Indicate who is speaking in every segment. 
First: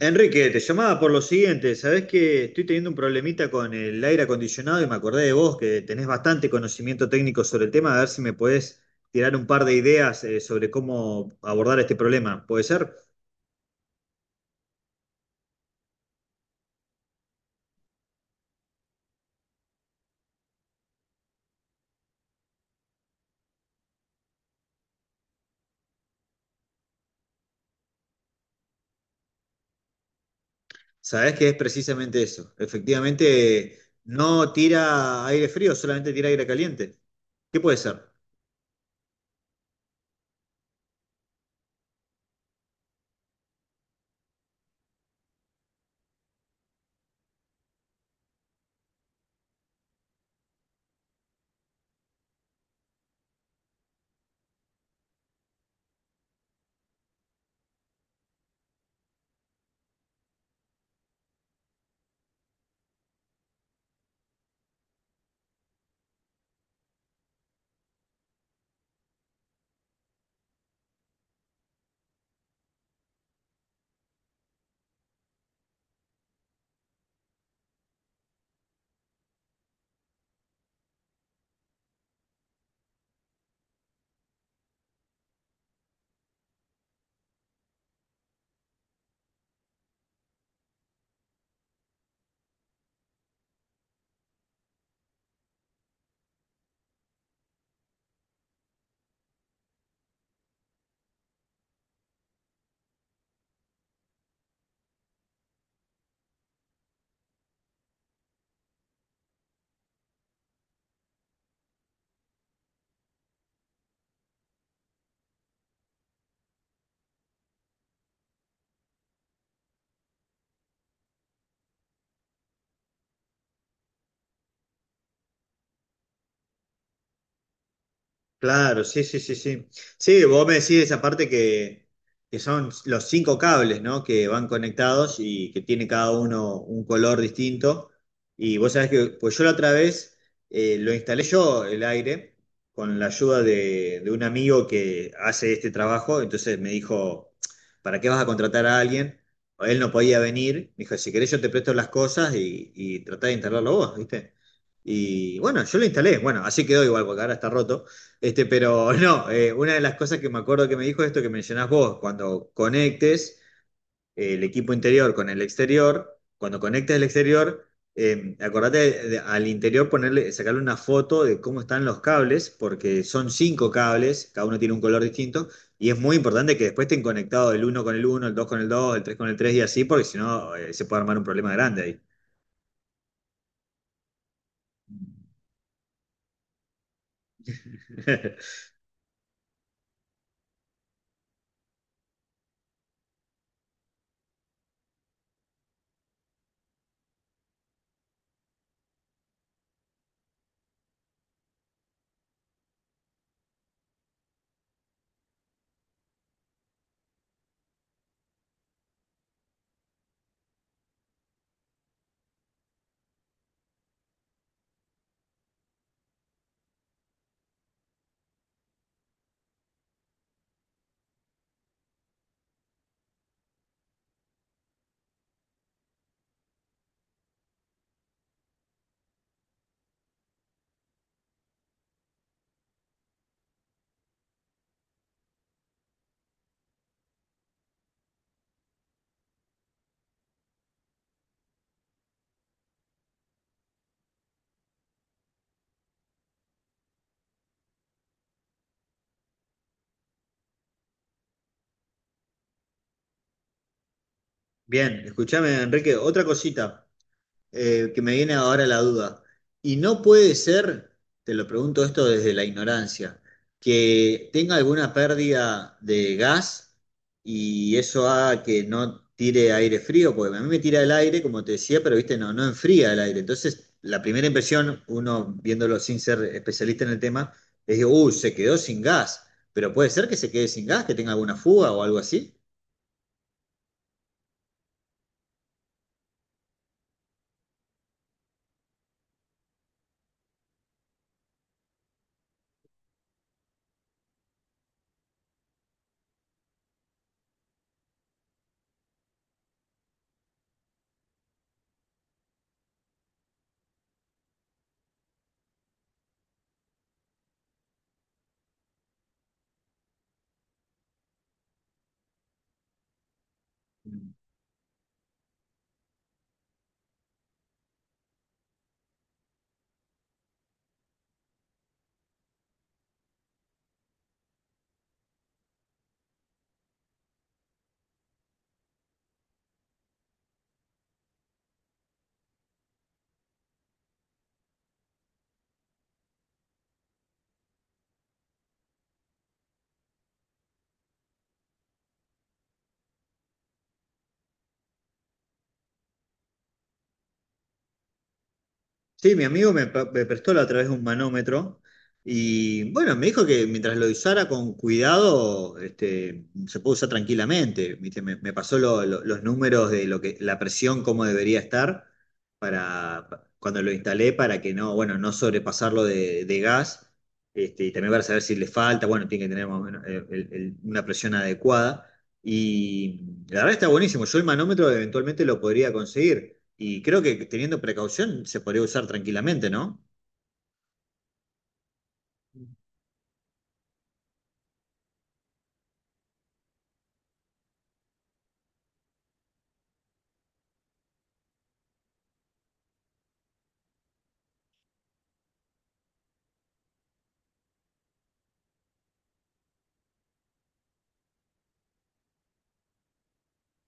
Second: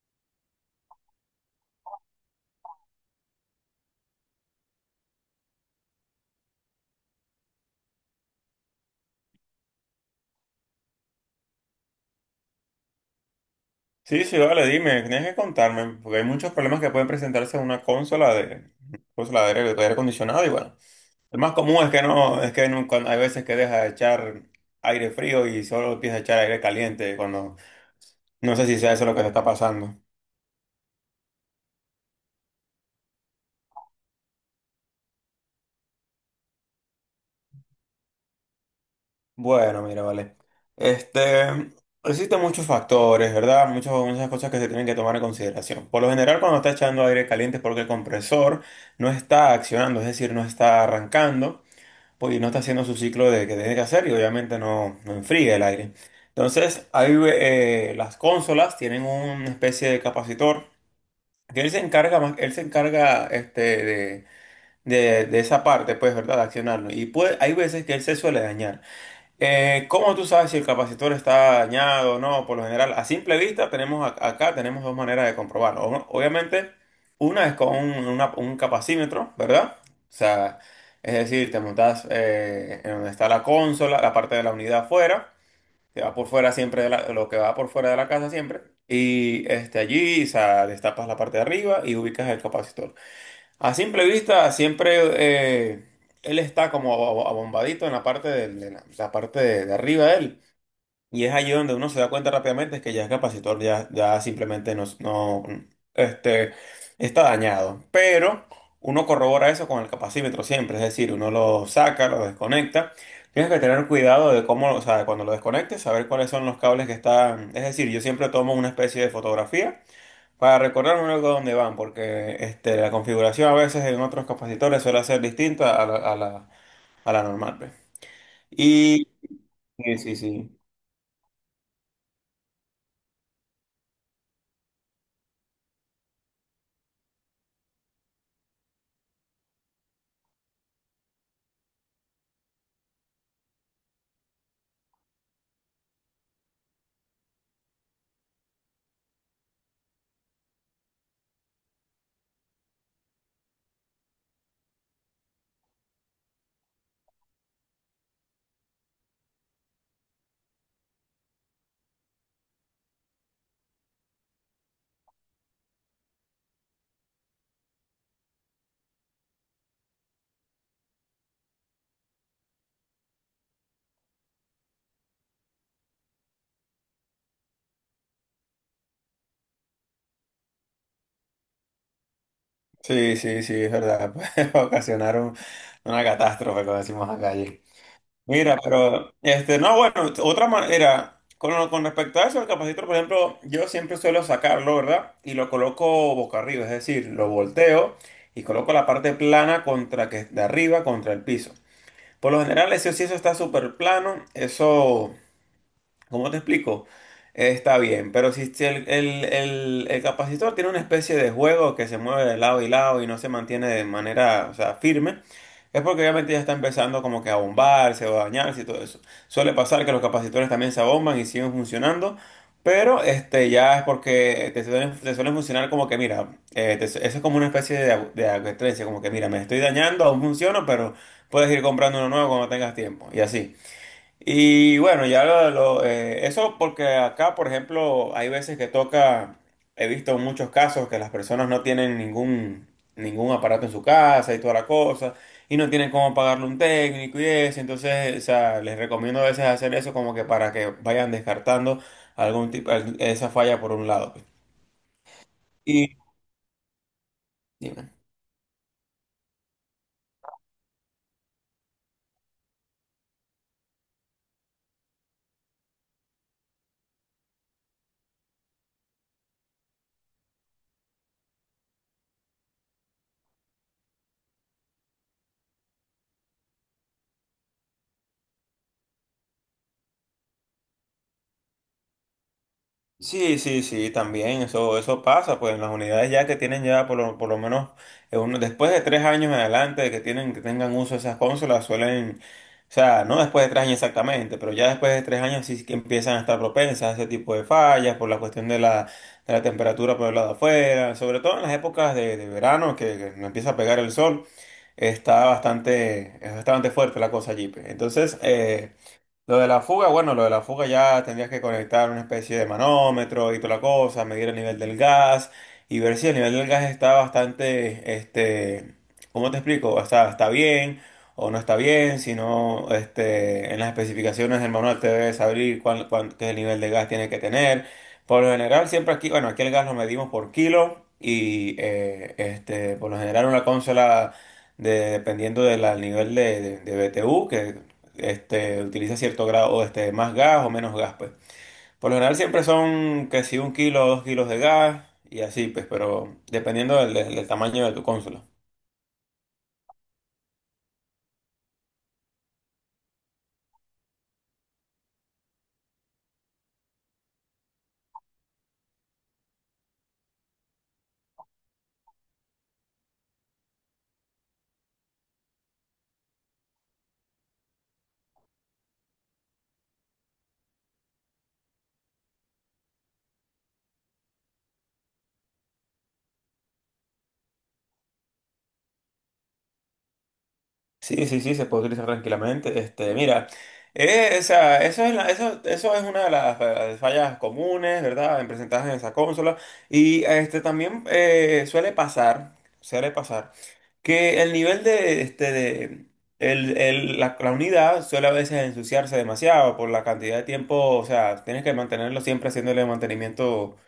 Speaker 1: Enrique, te llamaba por lo siguiente. Sabés que estoy teniendo un problemita con el aire acondicionado y me acordé de vos, que tenés bastante conocimiento técnico sobre el tema, a ver si me podés tirar un par de ideas, sobre cómo abordar este problema. ¿Puede ser?
Speaker 2: Sí, sí, vale, dime, tienes que contarme, porque hay muchos problemas que pueden presentarse en una consola de aire acondicionado y bueno, el más común es que no, es que hay veces que deja de echar aire frío y solo empieza a echar aire caliente cuando, no sé si sea eso lo que te está pasando.
Speaker 1: Sabés que es precisamente eso. Efectivamente, no tira aire frío, solamente tira aire caliente. ¿Qué puede ser?
Speaker 2: Bueno, mira, vale. Este, existen muchos factores, ¿verdad? Muchas, muchas cosas que se tienen que tomar en consideración. Por lo general, cuando está echando aire caliente es porque el compresor no está accionando, es decir, no está arrancando. Pues no está haciendo su ciclo de que tiene que hacer y obviamente no, no enfría el aire. Entonces, ahí las consolas tienen una especie de capacitor que él se encarga más, él se encarga de esa parte, pues, ¿verdad? De accionarlo. Y pues hay veces que él se suele dañar. ¿Cómo tú sabes si el capacitor está dañado o no? Por lo general, a simple vista, tenemos acá tenemos 2 maneras de comprobarlo. Obviamente, una es con un capacímetro, ¿verdad? O sea, es decir, te montas en donde está la consola, la parte de la unidad afuera, que va por fuera siempre, de lo que va por fuera de la casa siempre. Y este, allí, o sea, destapas la parte de arriba y ubicas el capacitor. A simple vista, siempre eh, él está como abombadito en la parte de la, la parte de arriba de él. Y es allí donde uno se da cuenta rápidamente que ya es capacitor, ya, ya simplemente no, este, está dañado. Pero uno corrobora eso con el capacímetro siempre, es decir, uno lo saca, lo desconecta. Tienes que tener cuidado de cómo, o sea, cuando lo desconectes, saber cuáles son los cables que están. Es decir, yo siempre tomo una especie de fotografía para recordarme luego dónde van, porque este, la configuración a veces en otros capacitores suele ser distinta a a la normal. Pues.
Speaker 1: Claro, sí,
Speaker 2: Y
Speaker 1: sí, sí, sí.
Speaker 2: sí, sí,
Speaker 1: Sí, vos me
Speaker 2: sí,
Speaker 1: decís esa parte que son los cinco cables, ¿no? Que van conectados y que tiene cada uno un color distinto. Y vos sabés que, pues yo la otra vez, lo instalé yo el aire con la ayuda de un amigo que hace este trabajo. Entonces me dijo, ¿para qué vas a contratar a alguien? Él no podía venir. Me dijo, si querés yo te presto las cosas y tratá de instalarlo vos, ¿viste? Y bueno, yo lo instalé. Bueno, así quedó igual porque ahora está roto. Pero no, una de las cosas que me acuerdo que me dijo es esto que mencionás vos, cuando conectes el equipo interior con el exterior, cuando conectes el exterior, al interior ponerle, sacarle una foto de cómo están los cables, porque son cinco cables, cada uno tiene un color distinto, y es muy importante que después estén conectados el uno con el uno, el dos con el dos, el tres con el tres y así, porque si no, se puede armar un problema grande ahí.
Speaker 2: sí, sí, sí, es verdad. Puede ocasionar una catástrofe, como decimos acá allí. Mira, pero, este, no, bueno, otra manera, con respecto a eso, el capacitor, por ejemplo, yo siempre suelo sacarlo, ¿verdad? Y lo coloco boca arriba, es decir, lo volteo y coloco la parte plana contra que, de arriba contra el piso. Por lo general, ese sí, eso está súper plano. Eso, ¿cómo te explico? Está bien, pero si, si el, el capacitor tiene una especie de juego que se mueve de lado y lado y no se mantiene de manera, o sea, firme, es porque obviamente ya está empezando como que a bombarse o a dañarse y todo eso. Suele pasar que los capacitores también se abomban y siguen funcionando, pero este ya es porque te suelen funcionar como que, mira, eso es como una especie de, de advertencia, como que, mira, me estoy dañando, aún funciona, pero puedes ir comprando uno nuevo cuando tengas tiempo, y así. Y bueno, eso porque acá, por ejemplo, hay veces que toca, he visto muchos casos que las personas no tienen ningún, ningún aparato en su casa y toda la cosa, y no tienen cómo pagarle un técnico y eso, entonces, o sea, les recomiendo a veces hacer eso como que para que vayan descartando algún tipo, esa falla por un lado. Pues.
Speaker 1: Bien, escuchame, Enrique,
Speaker 2: Y,
Speaker 1: otra cosita. Que me viene ahora la duda. Y no puede ser, te lo pregunto esto desde la ignorancia, que tenga alguna pérdida de gas y eso haga que no tire aire frío, porque a mí me tira el aire, como te decía, pero viste, no enfría el aire. Entonces, la primera impresión, uno viéndolo sin ser especialista en el tema, es que, se quedó sin gas. Pero puede ser que se quede sin gas, que tenga alguna fuga o algo así.
Speaker 2: Sí, sí, sí, también eso pasa, pues en las unidades ya que tienen ya por por lo menos después de 3 años en adelante de que tienen, que tengan uso esas consolas suelen, o sea, no después de 3 años exactamente, pero ya después de 3 años sí que empiezan a estar propensas a ese tipo de fallas por la cuestión de la temperatura por el lado de afuera, sobre todo en las épocas de verano que no empieza a pegar el sol, está bastante, es bastante fuerte la cosa allí. Pues. Entonces, lo de la fuga, bueno, lo de la fuga ya tendrías que conectar una especie de manómetro y toda la cosa, medir el nivel del gas y ver si el nivel del gas está bastante, este, ¿cómo te explico? O sea, está bien o no está bien, si no, este, en las especificaciones del manual te debes saber qué nivel de gas tiene que tener. Por lo general, siempre aquí, bueno, aquí el gas lo medimos por kilo y, este, por lo general una consola dependiendo del nivel de BTU, que este, utiliza cierto grado, este, más gas o menos gas, pues. Por lo general siempre son que si un kilo o dos kilos de gas y así, pues, pero dependiendo tamaño de tu consola.
Speaker 1: Sí, mi amigo me prestó la otra vez un manómetro y bueno, me dijo que mientras lo usara con cuidado, se puede usar tranquilamente. ¿Viste? Me pasó los números de lo que, la presión, cómo debería estar para cuando lo instalé para que no, bueno, no sobrepasarlo de gas. Y también para saber si le falta, bueno, tiene que tener más o menos, una presión adecuada. Y la verdad está buenísimo. Yo el manómetro eventualmente lo podría conseguir. Y creo que teniendo precaución se podría usar tranquilamente, ¿no?
Speaker 2: Sí, sí, sí, se puede utilizar tranquilamente. Este, mira, o sea, eso, eso es una de las fallas comunes, ¿verdad? En presentadas en esa consola. Y este, también suele pasar, que el nivel de, este, la, la unidad suele a veces ensuciarse demasiado por la cantidad de tiempo, o sea, tienes que mantenerlo siempre haciéndole mantenimiento, o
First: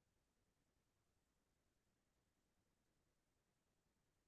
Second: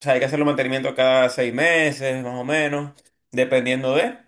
Speaker 2: sea, hay que hacerle mantenimiento cada 6 meses, más o menos, dependiendo de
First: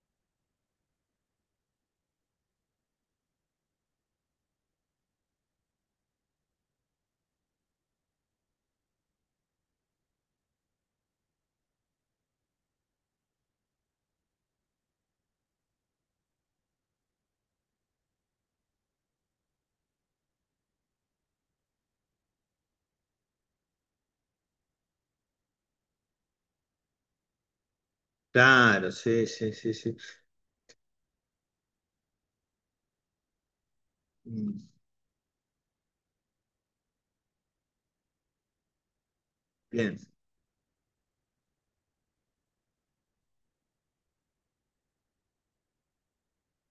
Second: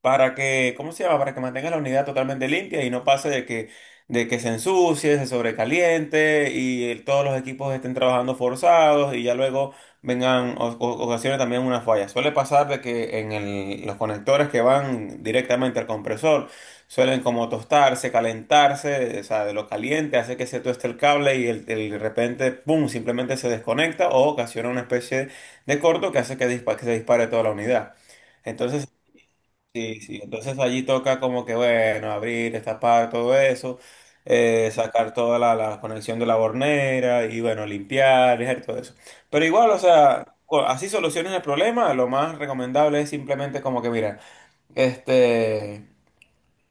Speaker 2: para que, ¿cómo se llama? Para que mantenga la unidad totalmente limpia y no pase de que se ensucie, se sobrecaliente y todos los equipos estén trabajando forzados y ya luego vengan ocasiones también una falla. Suele pasar de que en los conectores que van directamente al compresor suelen como tostarse, calentarse, o sea, de lo caliente hace que se tueste el cable y de repente, ¡pum!, simplemente se desconecta o ocasiona una especie de corto que hace que, que se dispare toda la unidad. Entonces,
Speaker 1: Claro, sí, sí, sí, sí.
Speaker 2: sí, sí, entonces allí toca como que, bueno, abrir, destapar todo eso,
Speaker 1: Mm.
Speaker 2: sacar toda la conexión de la bornera y, bueno, limpiar, dejar todo eso. Pero igual, o
Speaker 1: Bien.
Speaker 2: sea, así soluciones el problema, lo más recomendable es simplemente como que, mira, este,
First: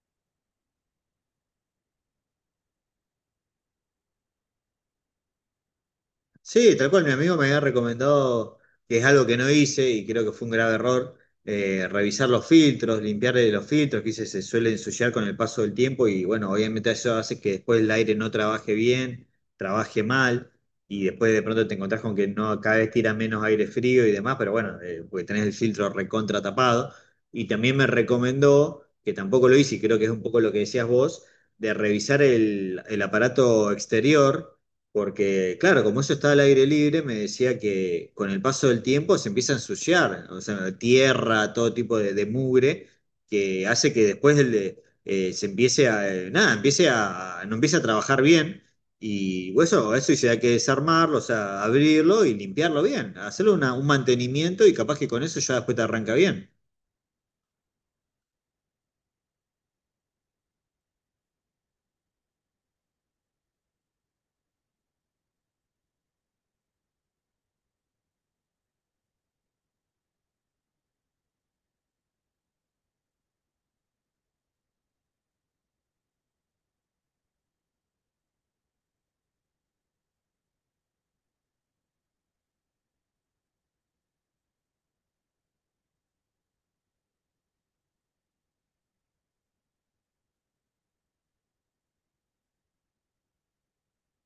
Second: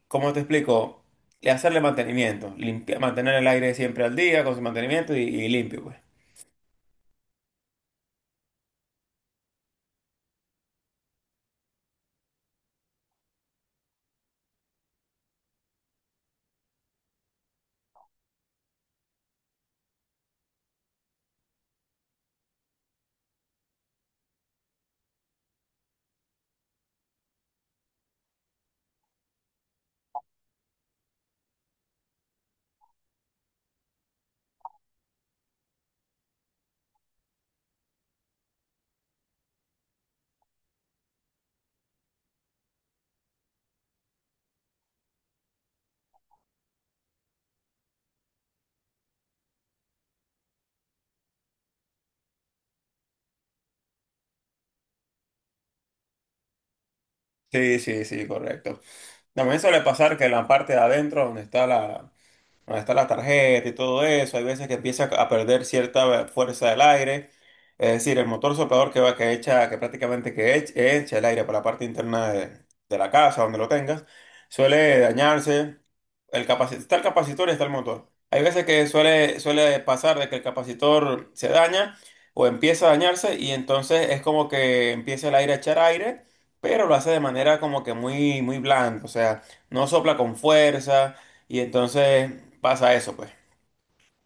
Speaker 2: ¿cómo te explico? Hacerle mantenimiento, mantener el aire siempre al día con su mantenimiento y limpio, pues.
Speaker 1: Sí, tal cual, mi amigo me había recomendado, que es algo que no hice y creo que fue un grave error, revisar los filtros, limpiarle los filtros, se suele ensuciar con el paso del tiempo y bueno, obviamente eso hace que después el aire no trabaje bien, trabaje mal y después de pronto te encontrás con que no, cada vez tira menos aire frío y demás, pero bueno, porque tenés el filtro recontra tapado. Y también me recomendó, que tampoco lo hice y creo que es un poco lo que decías vos, de revisar el aparato exterior porque, claro, como eso está al aire libre, me decía que con el paso del tiempo se empieza a ensuciar, o sea, tierra, todo tipo de mugre, que hace que después se empiece a, nada, empiece a, no empiece a trabajar bien. Y bueno, eso sí hay que desarmarlo, o sea, abrirlo y limpiarlo bien, hacerle un mantenimiento y capaz que con eso ya después te arranca bien.
Speaker 2: Sí, sí, sí, correcto. También suele pasar que la parte de adentro, donde está donde está la tarjeta y todo eso, hay veces que empieza a perder cierta fuerza del aire, es decir, el motor soplador que va, que echa, que prácticamente que echa el aire para la parte interna de la casa, donde lo tengas, suele dañarse, el capacitor, está el capacitor y está el motor. Hay veces que suele, suele pasar de que el capacitor se daña o empieza a dañarse y entonces es como que empieza el aire a echar aire, pero lo hace de manera como que muy, muy blanda, o sea, no sopla con fuerza y entonces pasa eso, pues.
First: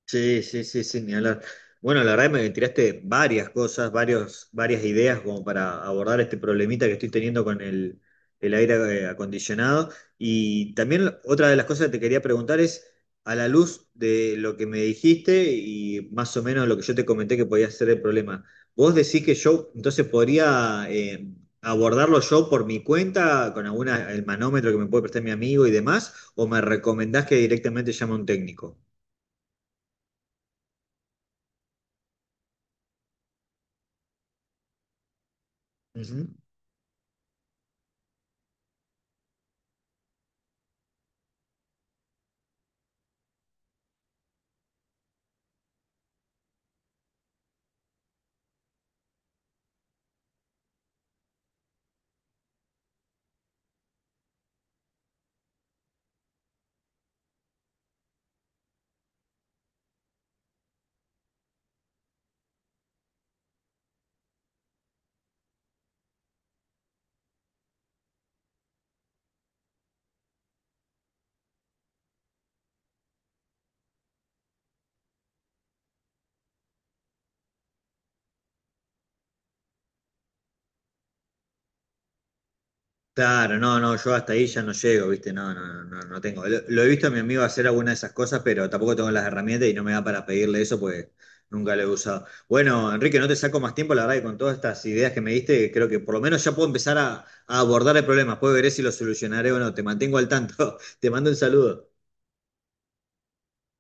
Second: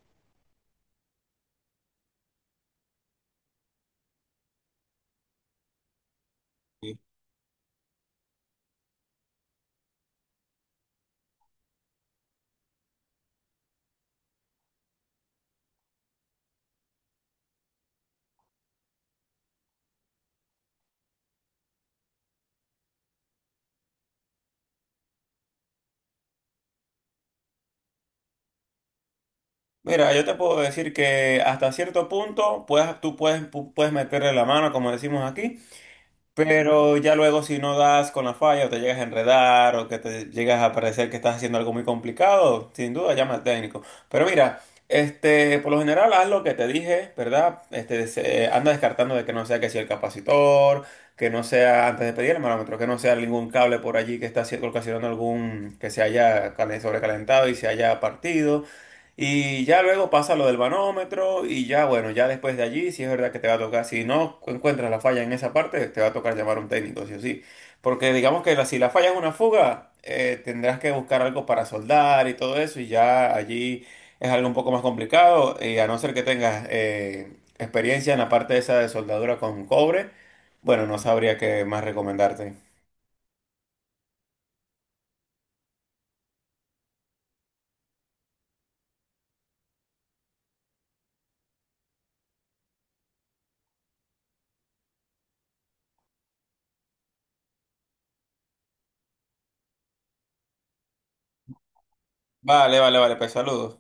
Speaker 1: Sí, sí, sí, sí, ni hablar. Bueno, la verdad me tiraste varias cosas, varias ideas como para abordar este problemita que
Speaker 2: Sí.
Speaker 1: estoy teniendo con el aire, acondicionado. Y también otra de las cosas que te quería preguntar es, a la luz de lo que me dijiste y más o menos lo que yo te comenté que podía ser el problema, ¿vos decís que yo entonces podría, abordarlo yo por mi cuenta con alguna, el manómetro que me puede prestar mi amigo y demás? ¿O me recomendás que directamente llame a un técnico?
Speaker 2: Mira, yo te puedo decir que hasta cierto punto puedes, tú puedes, puedes meterle la mano, como decimos aquí.
Speaker 1: Ujú.
Speaker 2: Pero ya luego si no das con la falla o te llegas a enredar o que te llegas a parecer que estás haciendo algo muy complicado, sin duda llama al técnico. Pero mira, este, por lo general haz lo que te dije, ¿verdad? Este, anda descartando de que no sea que sea el capacitor, que no sea antes de pedir el manómetro, que no sea ningún cable por allí que está ocasionando algún que se haya sobrecalentado y se haya partido. Y ya luego pasa lo del manómetro y ya, bueno, ya después de allí, si es verdad que te va a tocar, si no encuentras la falla en esa parte, te va a tocar llamar a un técnico, sí o sí. Porque digamos que si la falla es una fuga, tendrás que buscar algo para soldar y todo eso y ya allí es algo un poco más complicado y a no ser que tengas experiencia en la parte esa de soldadura con cobre, bueno, no sabría qué más recomendarte.
Speaker 1: Claro, no, no, yo hasta ahí ya no llego, ¿viste? No, no, no, no tengo. Lo he visto a mi amigo hacer alguna de esas cosas, pero tampoco tengo las herramientas y no me da para pedirle eso pues nunca lo he usado. Bueno, Enrique, no te saco más tiempo, la verdad que con todas estas ideas que me diste, creo que por lo menos ya puedo empezar a abordar el problema. Puedo ver si lo solucionaré o no. Te mantengo al tanto. Te mando un saludo.
Speaker 2: Vale, vale, vale, pues saludos.